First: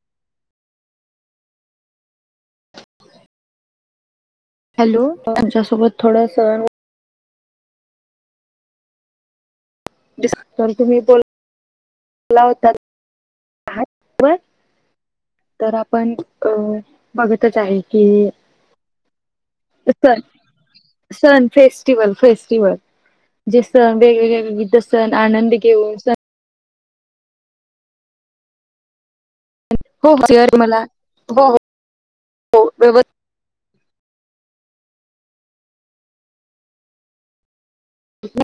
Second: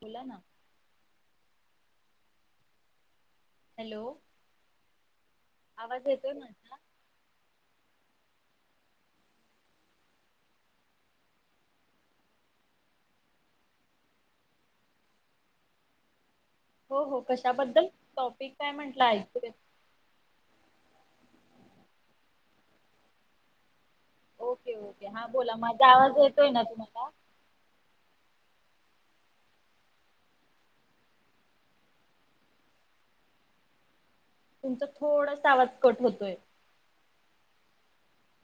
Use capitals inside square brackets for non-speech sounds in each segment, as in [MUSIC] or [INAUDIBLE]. बोला ना. Hello hello तुमच्यासोबत आवाज येतोय थोडंस माझा तुम्ही बोल चला होतात. आहावर तर आपण अ, हो हो बघतच आहे कशाबद्दल, की टॉपिक काय म्हंटलं ऐकु दे. सन फेस्टिवल फेस्टिवल सण वेगवेगळे ओके विविध सण आनंद घेऊन सण का [UNINTELLIGIBLE] तुमचा थोडासा आवाज कट होतोय.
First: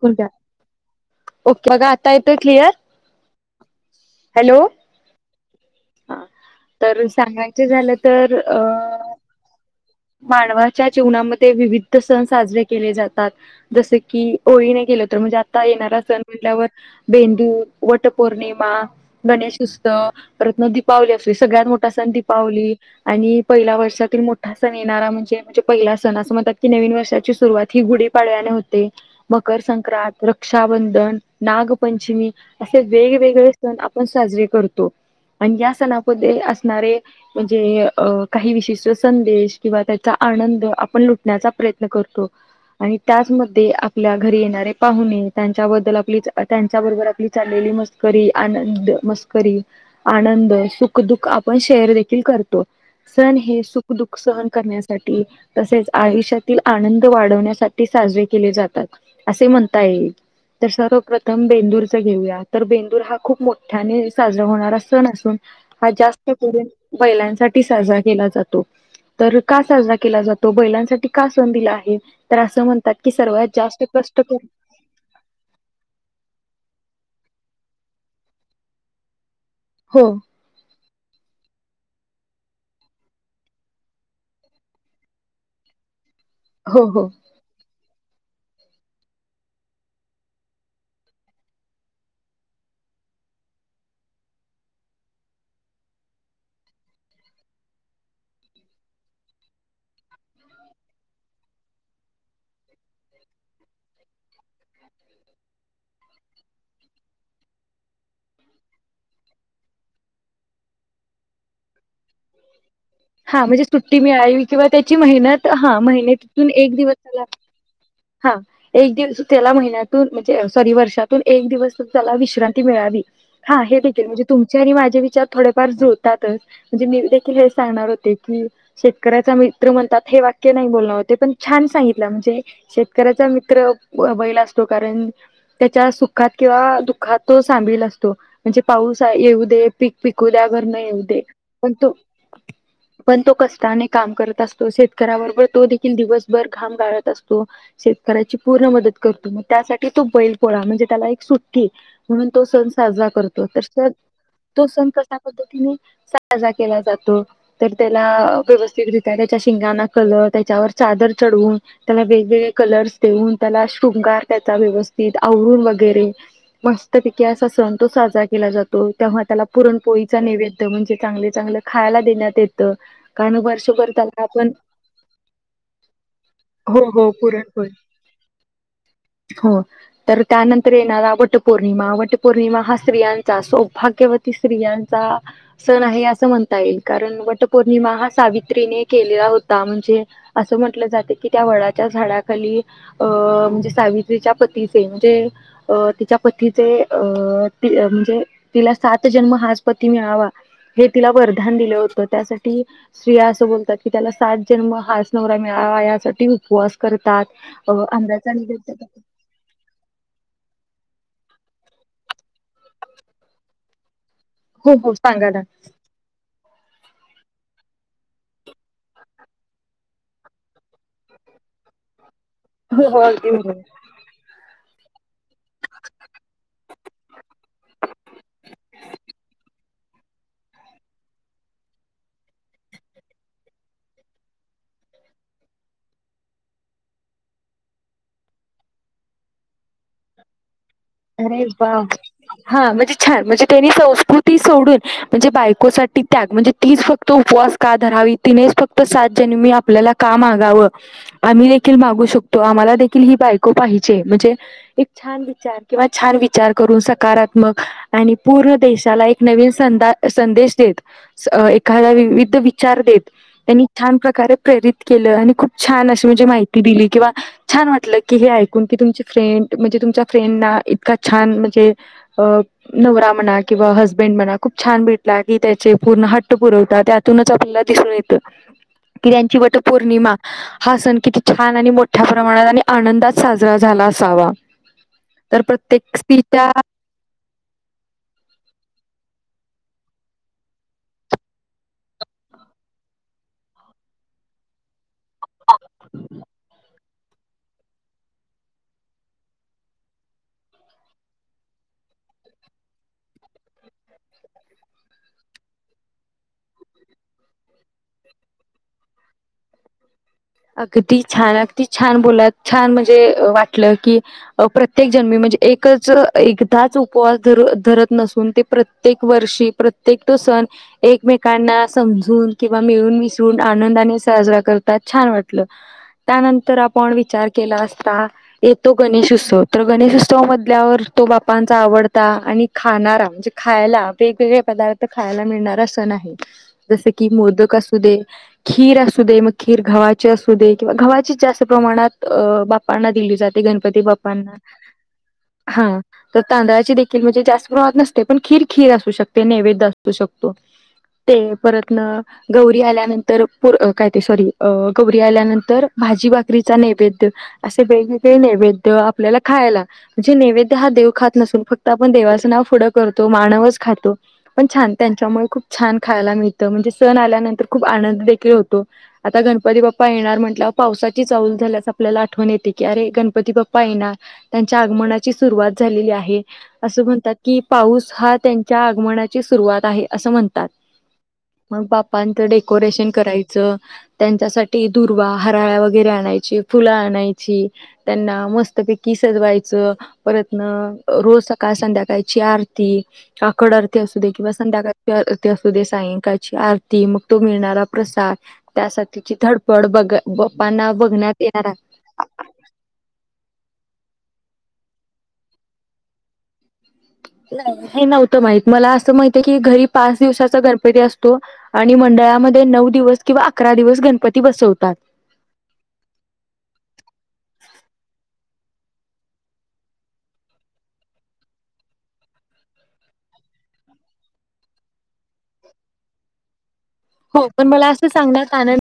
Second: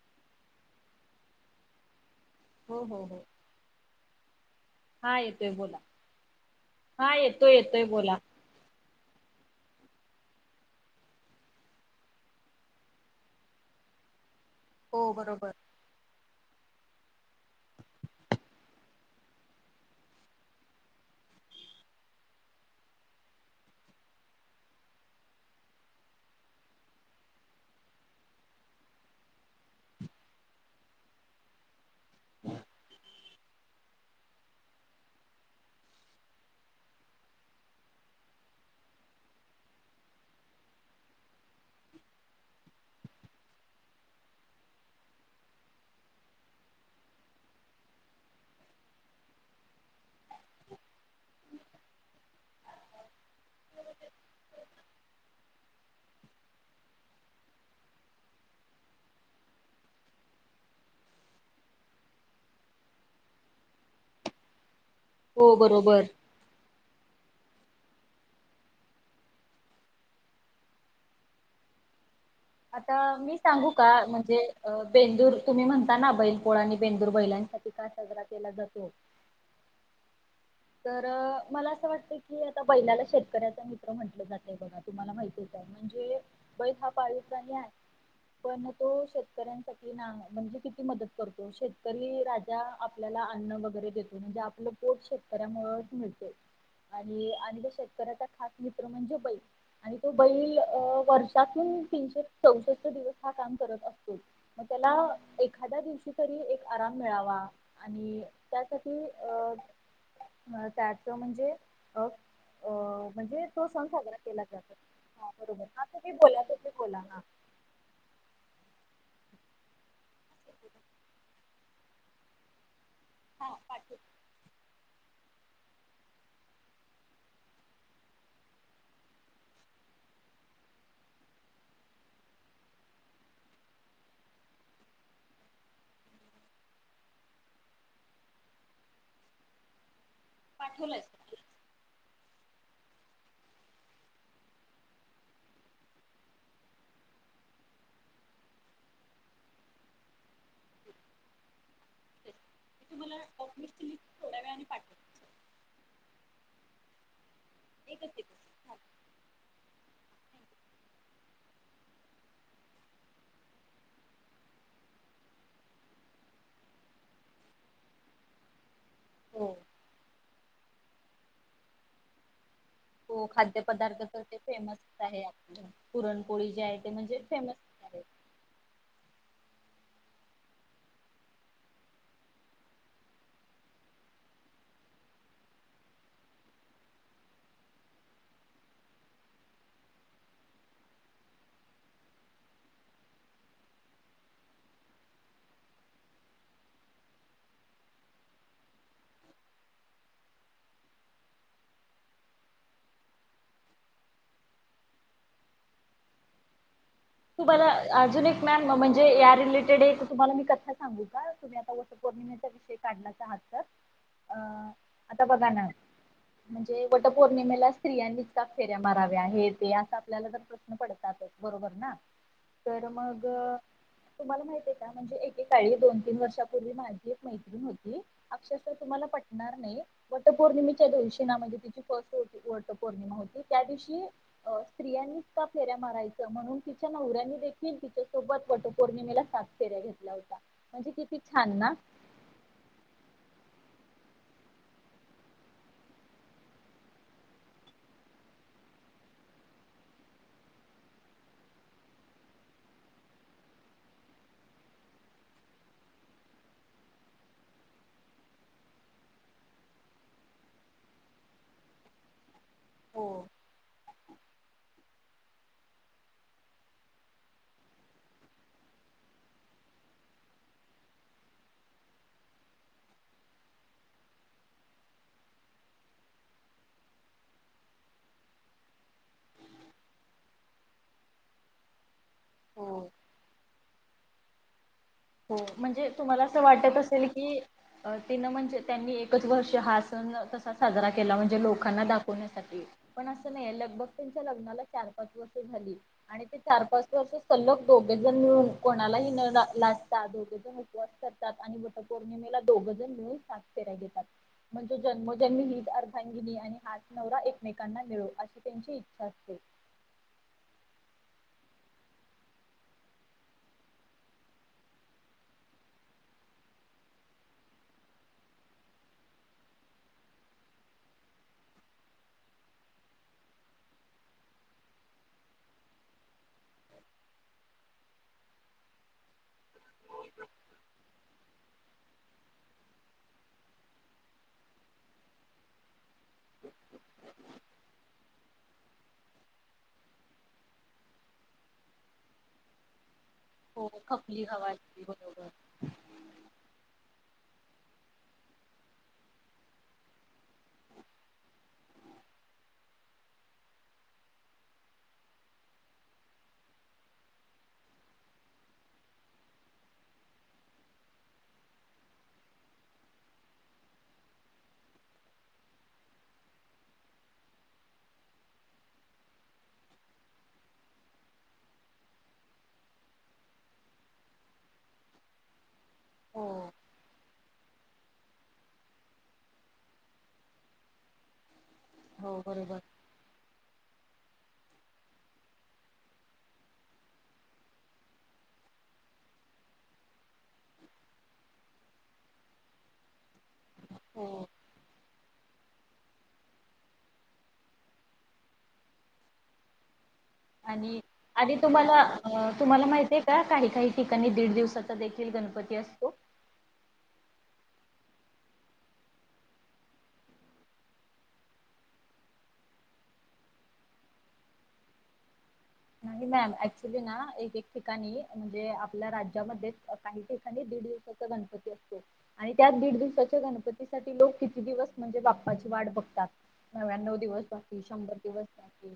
ओके बघा आता येतोय क्लिअर. हो हो हो हॅलो हा येतोय बोला हा तर हा येतोय सांगायच येतोय झालं बोला तर अ मानवाच्या जीवनामध्ये विविध सण साजरे केले जातात. जसे की ओळीने केेलं हो तर म्हणजे बरोबर आता येणारा सण म्हटल्यावर बेंदूर, वटपौर्णिमा, गणेशोत्सव परत दीपावली असते. सगळ्यात मोठा सण दीपावली. आणि पहिल्या वर्षातील मोठा सण येणारा म्हणजे म्हणजे पहिला सण असं म्हणतात की नवीन वर्षाची सुरुवात ही गुढीपाडव्याने होते. मकर संक्रांत रक्षाबंधन, नागपंचमी, असे वेगवेगळे सण आपण साजरे करतो. आणि या सणामध्ये असणारे म्हणजे अ काही विशिष्ट संदेश किंवा त्याचा आनंद आपण लुटण्याचा प्रयत्न करतो. आणि त्याचमध्ये आपल्या घरी येणारे पाहुणे. त्यांच्याबद्दल आपली त्यांच्याबरोबर आपली चाललेली मस्करी. आनंद मस्करी. आनंद, सुखदुःख आपण शेअर देखील करतो. सण हे सुखदुःख सहन करण्यासाठी तसेच आयुष्यातील आनंद वाढवण्यासाठी साजरे केले जातात. असे म्हणता येईल. तर सर्व प्रथम बेंदूरचा घेऊया. तर बेंदूर हा खूप मोठ्याने साजरा होणारा सण असून हो हा बरोबर जास्त करून बैलांसाठी साजरा केला जातो. तर का साजरा केला जातो. बैलांसाठी का सण दिला आहे. तर असं म्हणतात आता की मी सर्वात सांगू जास्त का? कष्ट कर म्हणजे बेंदूर तुम्ही म्हणता ना बैलपोळा आणि बेंदूर बेंदूर बैलांसाठी का साजरा केला जातो. हो. तर मला असं वाटत की आता बैलाला शेतकऱ्याचा मित्र म्हटलं जातय बघा. तुम्हाला माहितच आहे. म्हणजे [INAUDIBLE] बैल हा हो. पाळीव प्राणी आहे. पण तो शेतकऱ्यांसाठी ना म्हणजे किती मदत करतो. शेतकरी राजा आपल्याला अन्न वगैरे देतो. म्हणजे आपलं पोट शेतकऱ्यामुळे मिळते. आणि आणि तो शेतकऱ्याचा खास मित्र म्हणजे बैल. आणि तो बैल वर्षातून तीनशेचौसष्ठ दिवस हा काम करत असतो. म त्याला एखादया दिवशी तरी एक आराम मिळावा. आणि त्यासाठी अ अ त्यात म्हणजे अ अ [INAUDIBLE] हा म्हणजे तो सण सुट्टी साजरा केला मिळावी. किंवा जातो. त्याची मेहनत बरोबर हा तुम्ही बोला मेहनतीतून तुम्ही एक दिवस बोला हा. त्याला हा एक दिवस त्याला महिन्यातून म्हणजे सॉरी वर्षातून एक दिवस त्याला विश्रांती मिळावी. हा हे देखील म्हणजे तुमचे आणि माझे विचार थोडेफार जुळतातच. म्हणजे मी देखील हेच सांगणार होते की शेतकऱ्याचा मित्र म्हणतात. हे वाक्य नाही बोलण होते. पण छान सांगितलं म्हणजे शेतकऱ्याचा मित्र बैल असतो. कारण त्याच्या सुखात किंवा दुःखात तो सामील असतो. म्हणजे पाऊस येऊ दे पीक पिकू द्या आगर न येऊ दे. पण तो [INAUDIBLE] पण तो कष्टाने काम करत असतो. शेतकऱ्याबरोबर तो देखील दिवसभर घाम गाळत असतो. शेतकऱ्याची पूर्ण मदत करतो. म त्यासाठी तो बैल पोळा म्हणजे त्याला एक सुट्टी. म्हणून तेच तो सण मी साजरा तुम्हाला करतो. तर डॉक्युमेंटची सण लिस्ट थोड्या वेळाने तो सण कशा पाठवते पद्धतीने साजरा केला जातो. तर त्याला एकच एकच व्यवस्थितरित्या त्याच्या शिंगाना कलर त्याच्यावर चादर चढवून त्याला वेगवेगळे कलर्स देऊन त्याला शृंगार त्याचा व्यवस्थित आवरून वगैरे मस्त पैकी असा सण तो साजरा केला जातो. तेव्हा त्याला हो पुरणपोळीचा नैवेद्य म्हणजे चांगले चांगले खायला देण्यात येते हो खाद्य पदार्थ तर ते फेमसच आहे पुरणपोळी जे आहे ते म्हणजे फेमस होय आहे. तर त्यानंतर येणार वटपौर्णिमा, वटपौर्णिमा हा स्त्रियांचा सौभाग्यवती स्त्रिया स्त्रियांचा सण आहे असं म्हणत आहे कारण वटपौर्णिमा हा सावित्रीने केलेला होता. म्हणजे असं म्हंटलं जात. की त्या वडाच्या झाडाखाली अ म्हणजे सावित्रीच्या पतीचे म्हणजे तिच्या पतीचे पतीचे म्हणजे तिला सात जन्म हाच पती मिळावा तिला वरदान वरदान दिलं होत. त्यासाठी स्त्रिया असं बोलतात. की त्याला सात जन्म हाच नवरा मिळावा यासाठी उपवास करतात तुम्हाला अजून अंब्याचा एक मॅम निवेद म्हणजे या रिलेटेड एक तुम्हाला मी कथा सांगू का तुम्ही आता वटपौर्णिमेचा विषय काढलाच आहात तर अ हो हो आता सांगा ना बघा म्हणजे वटपौर्णिमेला स्त्रियांच का फेऱ्या माराव्या हे ते आस आपल्याला तर प्रश्न पडतातच बरोबर ना तर हो हो मग अगदी बरोबर. तुम्हाला माहित आहे का म्हणजे एकेकाळी दोन तीन वर्षापूर्वी माझी एक मैत्रीण होती आक्षरशा तुम्हाला पटणार नाही. वटपौर्णिमेच्या दिवशी ना म्हणजे. तिची फर्स्ट ओटी वटपौर्णिमा होती त्या दिवशी अ स्त्रियांच का फेऱ्या मारायचं म्हणून तिच्या नवऱ्यानी देखील तिच्यासोबत वटपौर्णिमेला सात फेऱ्या घेतल्या होत अरे वा हा म्हणजे छान म्हणजे त्यानी संस्कृती सोडून म्हणजे बायकोसाठी त्याग म्हणजे तीच फक्त उपवास का धरावी तिने फक्त सात जन्मी आपल्याला का मागाव आम्ही द देखील मागू शकतो आम्हाला देखील ही बायको म्हणजे छान विचार किंवा छान विचार करून सकारात्मक आणि पूर्ण देशाला एक नवीन संदा संदेश द एखा विविध विचार हो देत त्यां छान प्रकारे प्रेरित केलं आणि खूप छान अशी म्हणजे माहिती दिली किंवा छान वाटलं की हे ऐकून तुमची फ्रेंड म्हणजे तुमच्या फ्रेंडना इतका छान म्हणजे अ नवरा म्हणा किंवा हसबेंड म्हणा खूप छान भेटला की त्या ते पूर्ण हट्ट पुरवतात त्यातूनच आपल्याला दिसून येतं की त्यांची वट पौर्णिमा हा सण किती छान आणि मोठ मोठ्या प्रमाणात आणि हो आनंदात साजरा झाला असावा हो तर म्हणजे प्रत्येक तुम्हाला असं स्त्रीच्या वाटत असेल की तिनं म्हणजे त्यांनी एकच वर्ष हा सण त साजरा केला म्हणजे लोकांना दाखवण्यासाठी पण अस नाही ल त्यांच्या ल च पाच वर्ष झाली आणि ते चार पाच वर्ष सलग दोघे जण मिळून कोणालाही न ला पस करात वटपौर्णिमेला दोघ जण मिळून सा फे घात म्हण जन्मोजन्मी हीित अर्भांगिनी आणि हात नवरा एकमेकांना मिळो अशी त्यांची इच्छा असते [INAUDIBLE] अगदी छान अगदी छान बोलात छान म्हणजे वाटलं की प्रत्येक जन्मी म्ह एकच एकदाच उपवास करत नसून ती प्रत्येक वर्षी प्रत्ये सण एकमेकांना समजून किंवा मिळून विसरून आनंदाने साजरा करतात छान वाटत त्यानंतर आपण विचार केला असता येतो गणेश उत्सव तर गणेशोत्स मधल्यावर तो बापांचा आवडता आणि खाणारा म्हणजे खायला वेगवेगळे पदार्थ खायला येणार असं नाह जसं की मोदक असू दे खीर असू दे म खीरखा असू देकिंवा घव्हा जास्त प्रमाणात बापांना दिली त्या ती हो गणपती खपली बाप्पांना हवा असते बरोबर. हा तर तांदळाची देखी म्हणजे जास्त प्रहात नसते पण खीर खीर असू शकते नैवेद्य असू शकतो ते परतन गौरी आल्यानंतर काय ते सॉरी कोबरी आल्यानंतर भाजी बाकरीचा नैवेद्य असे वेगवेगळे नैवेद्य आपल्याला खायला म्हणजे नैवेद्य हा देव खात नसून फक्त आपण देवाचं नाव पुुढं करतो मानवच खातो पण छान त्यांच्यामुळे खूप छान खायला मिळत म्हणजे सण आल्यानंतर खूप आनंद देखील होतो आता ग गणपती बाप्पा येणार म्हट पावसाची ऊल झाल्यास आपल्याला आठवण येते की अे गणपती बाप्पा येणार च्या आगमनाची सुरुवात झालेली आहे हो अस म्हणतात कि पाऊस हा त्यांच्या आगमनाची सुरुवात आहे असं म्हणतात मग हो बाप्पांचं बरोबर. डेकोरेशन करायचं त्यांच त्यासाठी दुर्वा हराळ्या वगैरे आणायची फुलं आणायची त्यांना मस्तपैकी स परत रोज सकाळ संध्याकाची आरती कडरते असू दे हो किंवा संध्याकाळ ते असू दे सायंकाळची आरती मग तो मिळणारा प्रसाद त्यासाठी तिची धडपड बघ बाप्पांना आणि बघण्यात आधी येणार तुम्हाला अ तुम्हाला माहित आहे का काणी कााही ठिकाणी दीड दिवसाचा देखील गणपती असतो नाही हे नव्हतं माहित मला असं माहित आहे की घरी पाच दिवसाचा गणपती असतो आणि मंडळा मध्ये नऊ दिवस किंवा अकरा दिवस गणपती बसवतात नाही मॅम ऍक्च्युली ना एक एक ठिकाणी म्हणजे आपल्या राज्यामध्ये काही ठिकाणी दीड गपती असत आणि त्या दीड दिवसाच्या गणपती सा लोक किती दिवस म्हणजे बाप्पाची वा बघतात नव्या्णव दिवस हो. पण जे मला असं शंभर दिवस सांगण्यात आनंद जाते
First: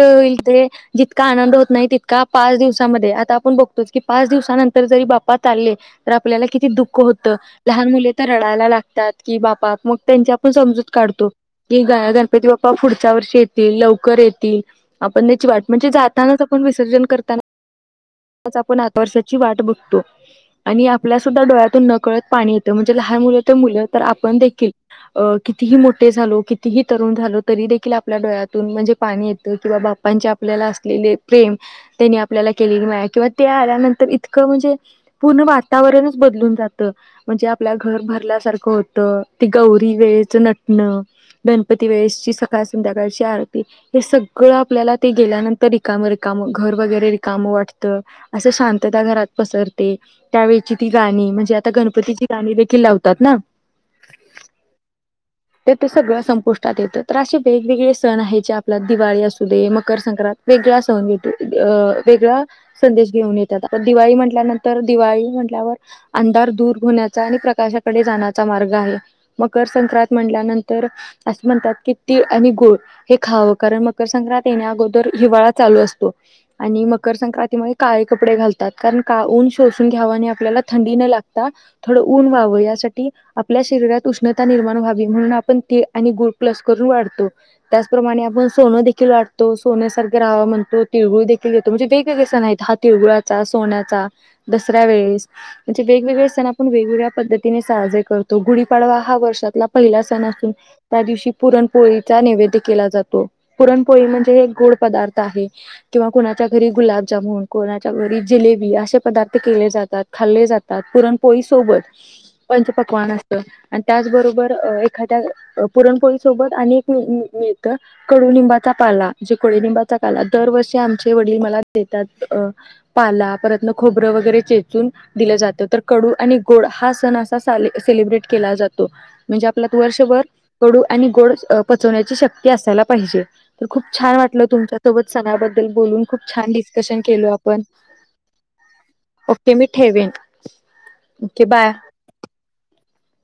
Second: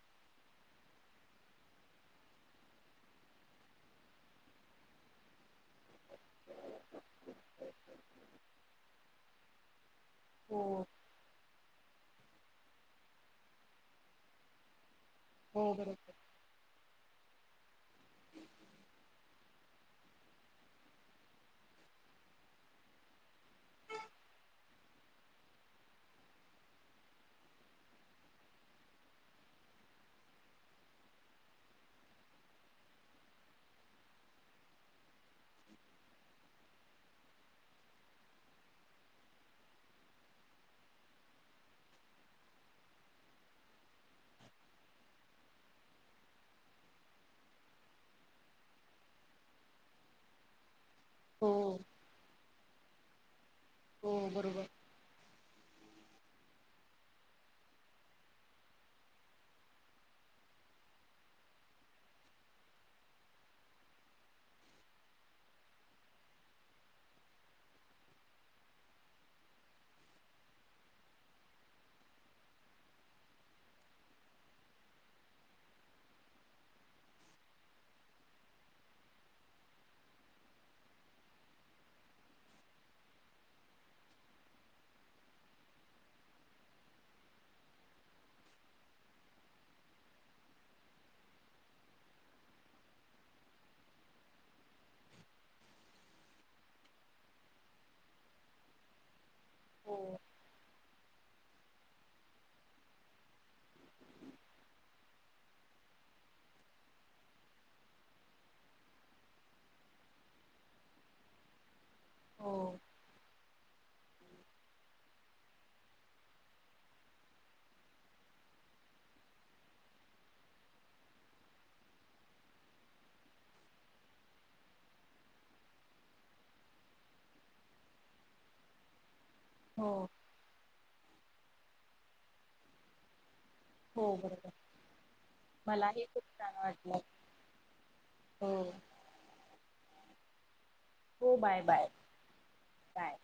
होईल ते जितका आनंद होत नाही तितका पाच दिवसामध्ये आता आपण बघतो की पाच दिवसां नर जरी बाप् लले तर आपल्याला किती दुःख होत लहान मुले तर रडायला लागतात की बापा मग त्यांची आपण हो समजूत काढतो कि ग गणपती बाप्पा पुढच्या वर्षी येतील लवकर येतील आपण त्याची वाट हो म्हणजे बरोबर जातानाच आपण विसर्जन करताना आपण आठ वर्षांची वाट बघतो आणि आपल्यासद्धा डोळ्यातून नकळत पाणी येतं म्हणजे लहान मुलं तर मुलं तर आपण देखील कितीही मोठे झालो कितीही तरुण झालो तरी देखील आपल्या डोळ्यातून म्हणजे पाणी येतं किंवा बापांच्या आपल्या असलेले प्रेम त्यांनी आपल्याला केले किंवा ते आल्यानंतर इतकं म्हणजे पूर्ण वातावरणच बदलून जातं म्हणजे आपल्या घर भरल्यासारखं होत ते गौरी वेळेचं नटणं गणपती वेळेसची सकाळ संध्याकाळची आरती हे सगळं आपल्याला ते गेल्यानंतर रिकाम रिकाम घर वगैरे काम वात असं शांतता घरात पसरते त्यावेची ती गाणी हो म्हणजे आता गणपतीची गाणी कि लावतात ना हो बरोबर तर ते सगळं संपुष्टात येतं तर असे वेगवेगळे सण आहेत जे आपल्या दिवाळी असू दे मकर संक्रांत वेगळा सणेत अ वेगळा संदेश घेऊन येतात आता दिवाळी म्हटल्यानंतर दिवाळी अंधार दूर होण्या आणि प्रकाशाकडे जाण्याचा मार्ग आहे म संक्रां म्हटल्यानंतर असं म्हणतात की तीळ आणि गुळ हे खावं कारण मकर संक्रांतीने अगोदर हिवाळा चालू असतो आणि म संक्रांतीमध्ये काळे कपडे घालतात कारण का ऊन शोून घ्या आपल्याला थंडी न लाग थोडऊन व्हा यासाठी आपल्या शरीात उष्ण निर्माण व्हा म्हणून आपण तीळ आणि गूळ प्लस करून वाटतो त्याचप्रमाणे सोन देखील वाटतो सोन्या म्हणतो तिळगुळ देखील येतो म्हणजे वेगवेगळे सण आहेत हा तिळगुळाचा सोन्याचा दसऱ्या वेळे म्हणे वेगवेगळे सण आपण वेगगळ्या पद्धतीने साजरे करतो गुढीपाडवा हा वर्षात हो पहिला सण असून त्या दिवशी पुरणपोळीचा नैवेद केला जातो पुरणपोळी म्हणजे हे एक गोड पदार्थ आहे किंवा कोणाच्या घरी गुलाबजामन कोणाच्या घरी जिलेबी असे पदार्थ केले जातात खाल्ले जातात पुरणपोळी सोबत हो पंच पकवान असत आणि त्याचबरोबर एखा्या पुरणपोळी सोबत मिळत कडुिंबाचा पालाे बाला दरवर्षी आमचे वडील मला देतात पाला खोबर वगैरे चेचून दिलं जात तर कडू आणि गोड हा सण असा सेलिब्रेट केला जातो म्हणजे आपल्यात हो वर्षभर कडू आणि गोड पचवण्याची शक्ती असायला पाहिजे तर खूप हो छान वाटलं बरोबर तुमच्या सोबत सगळबद्दल बोलून खूप छान डिस्कशन केल आपण हो ओके मी ठेवेन हो बाय बाय बाय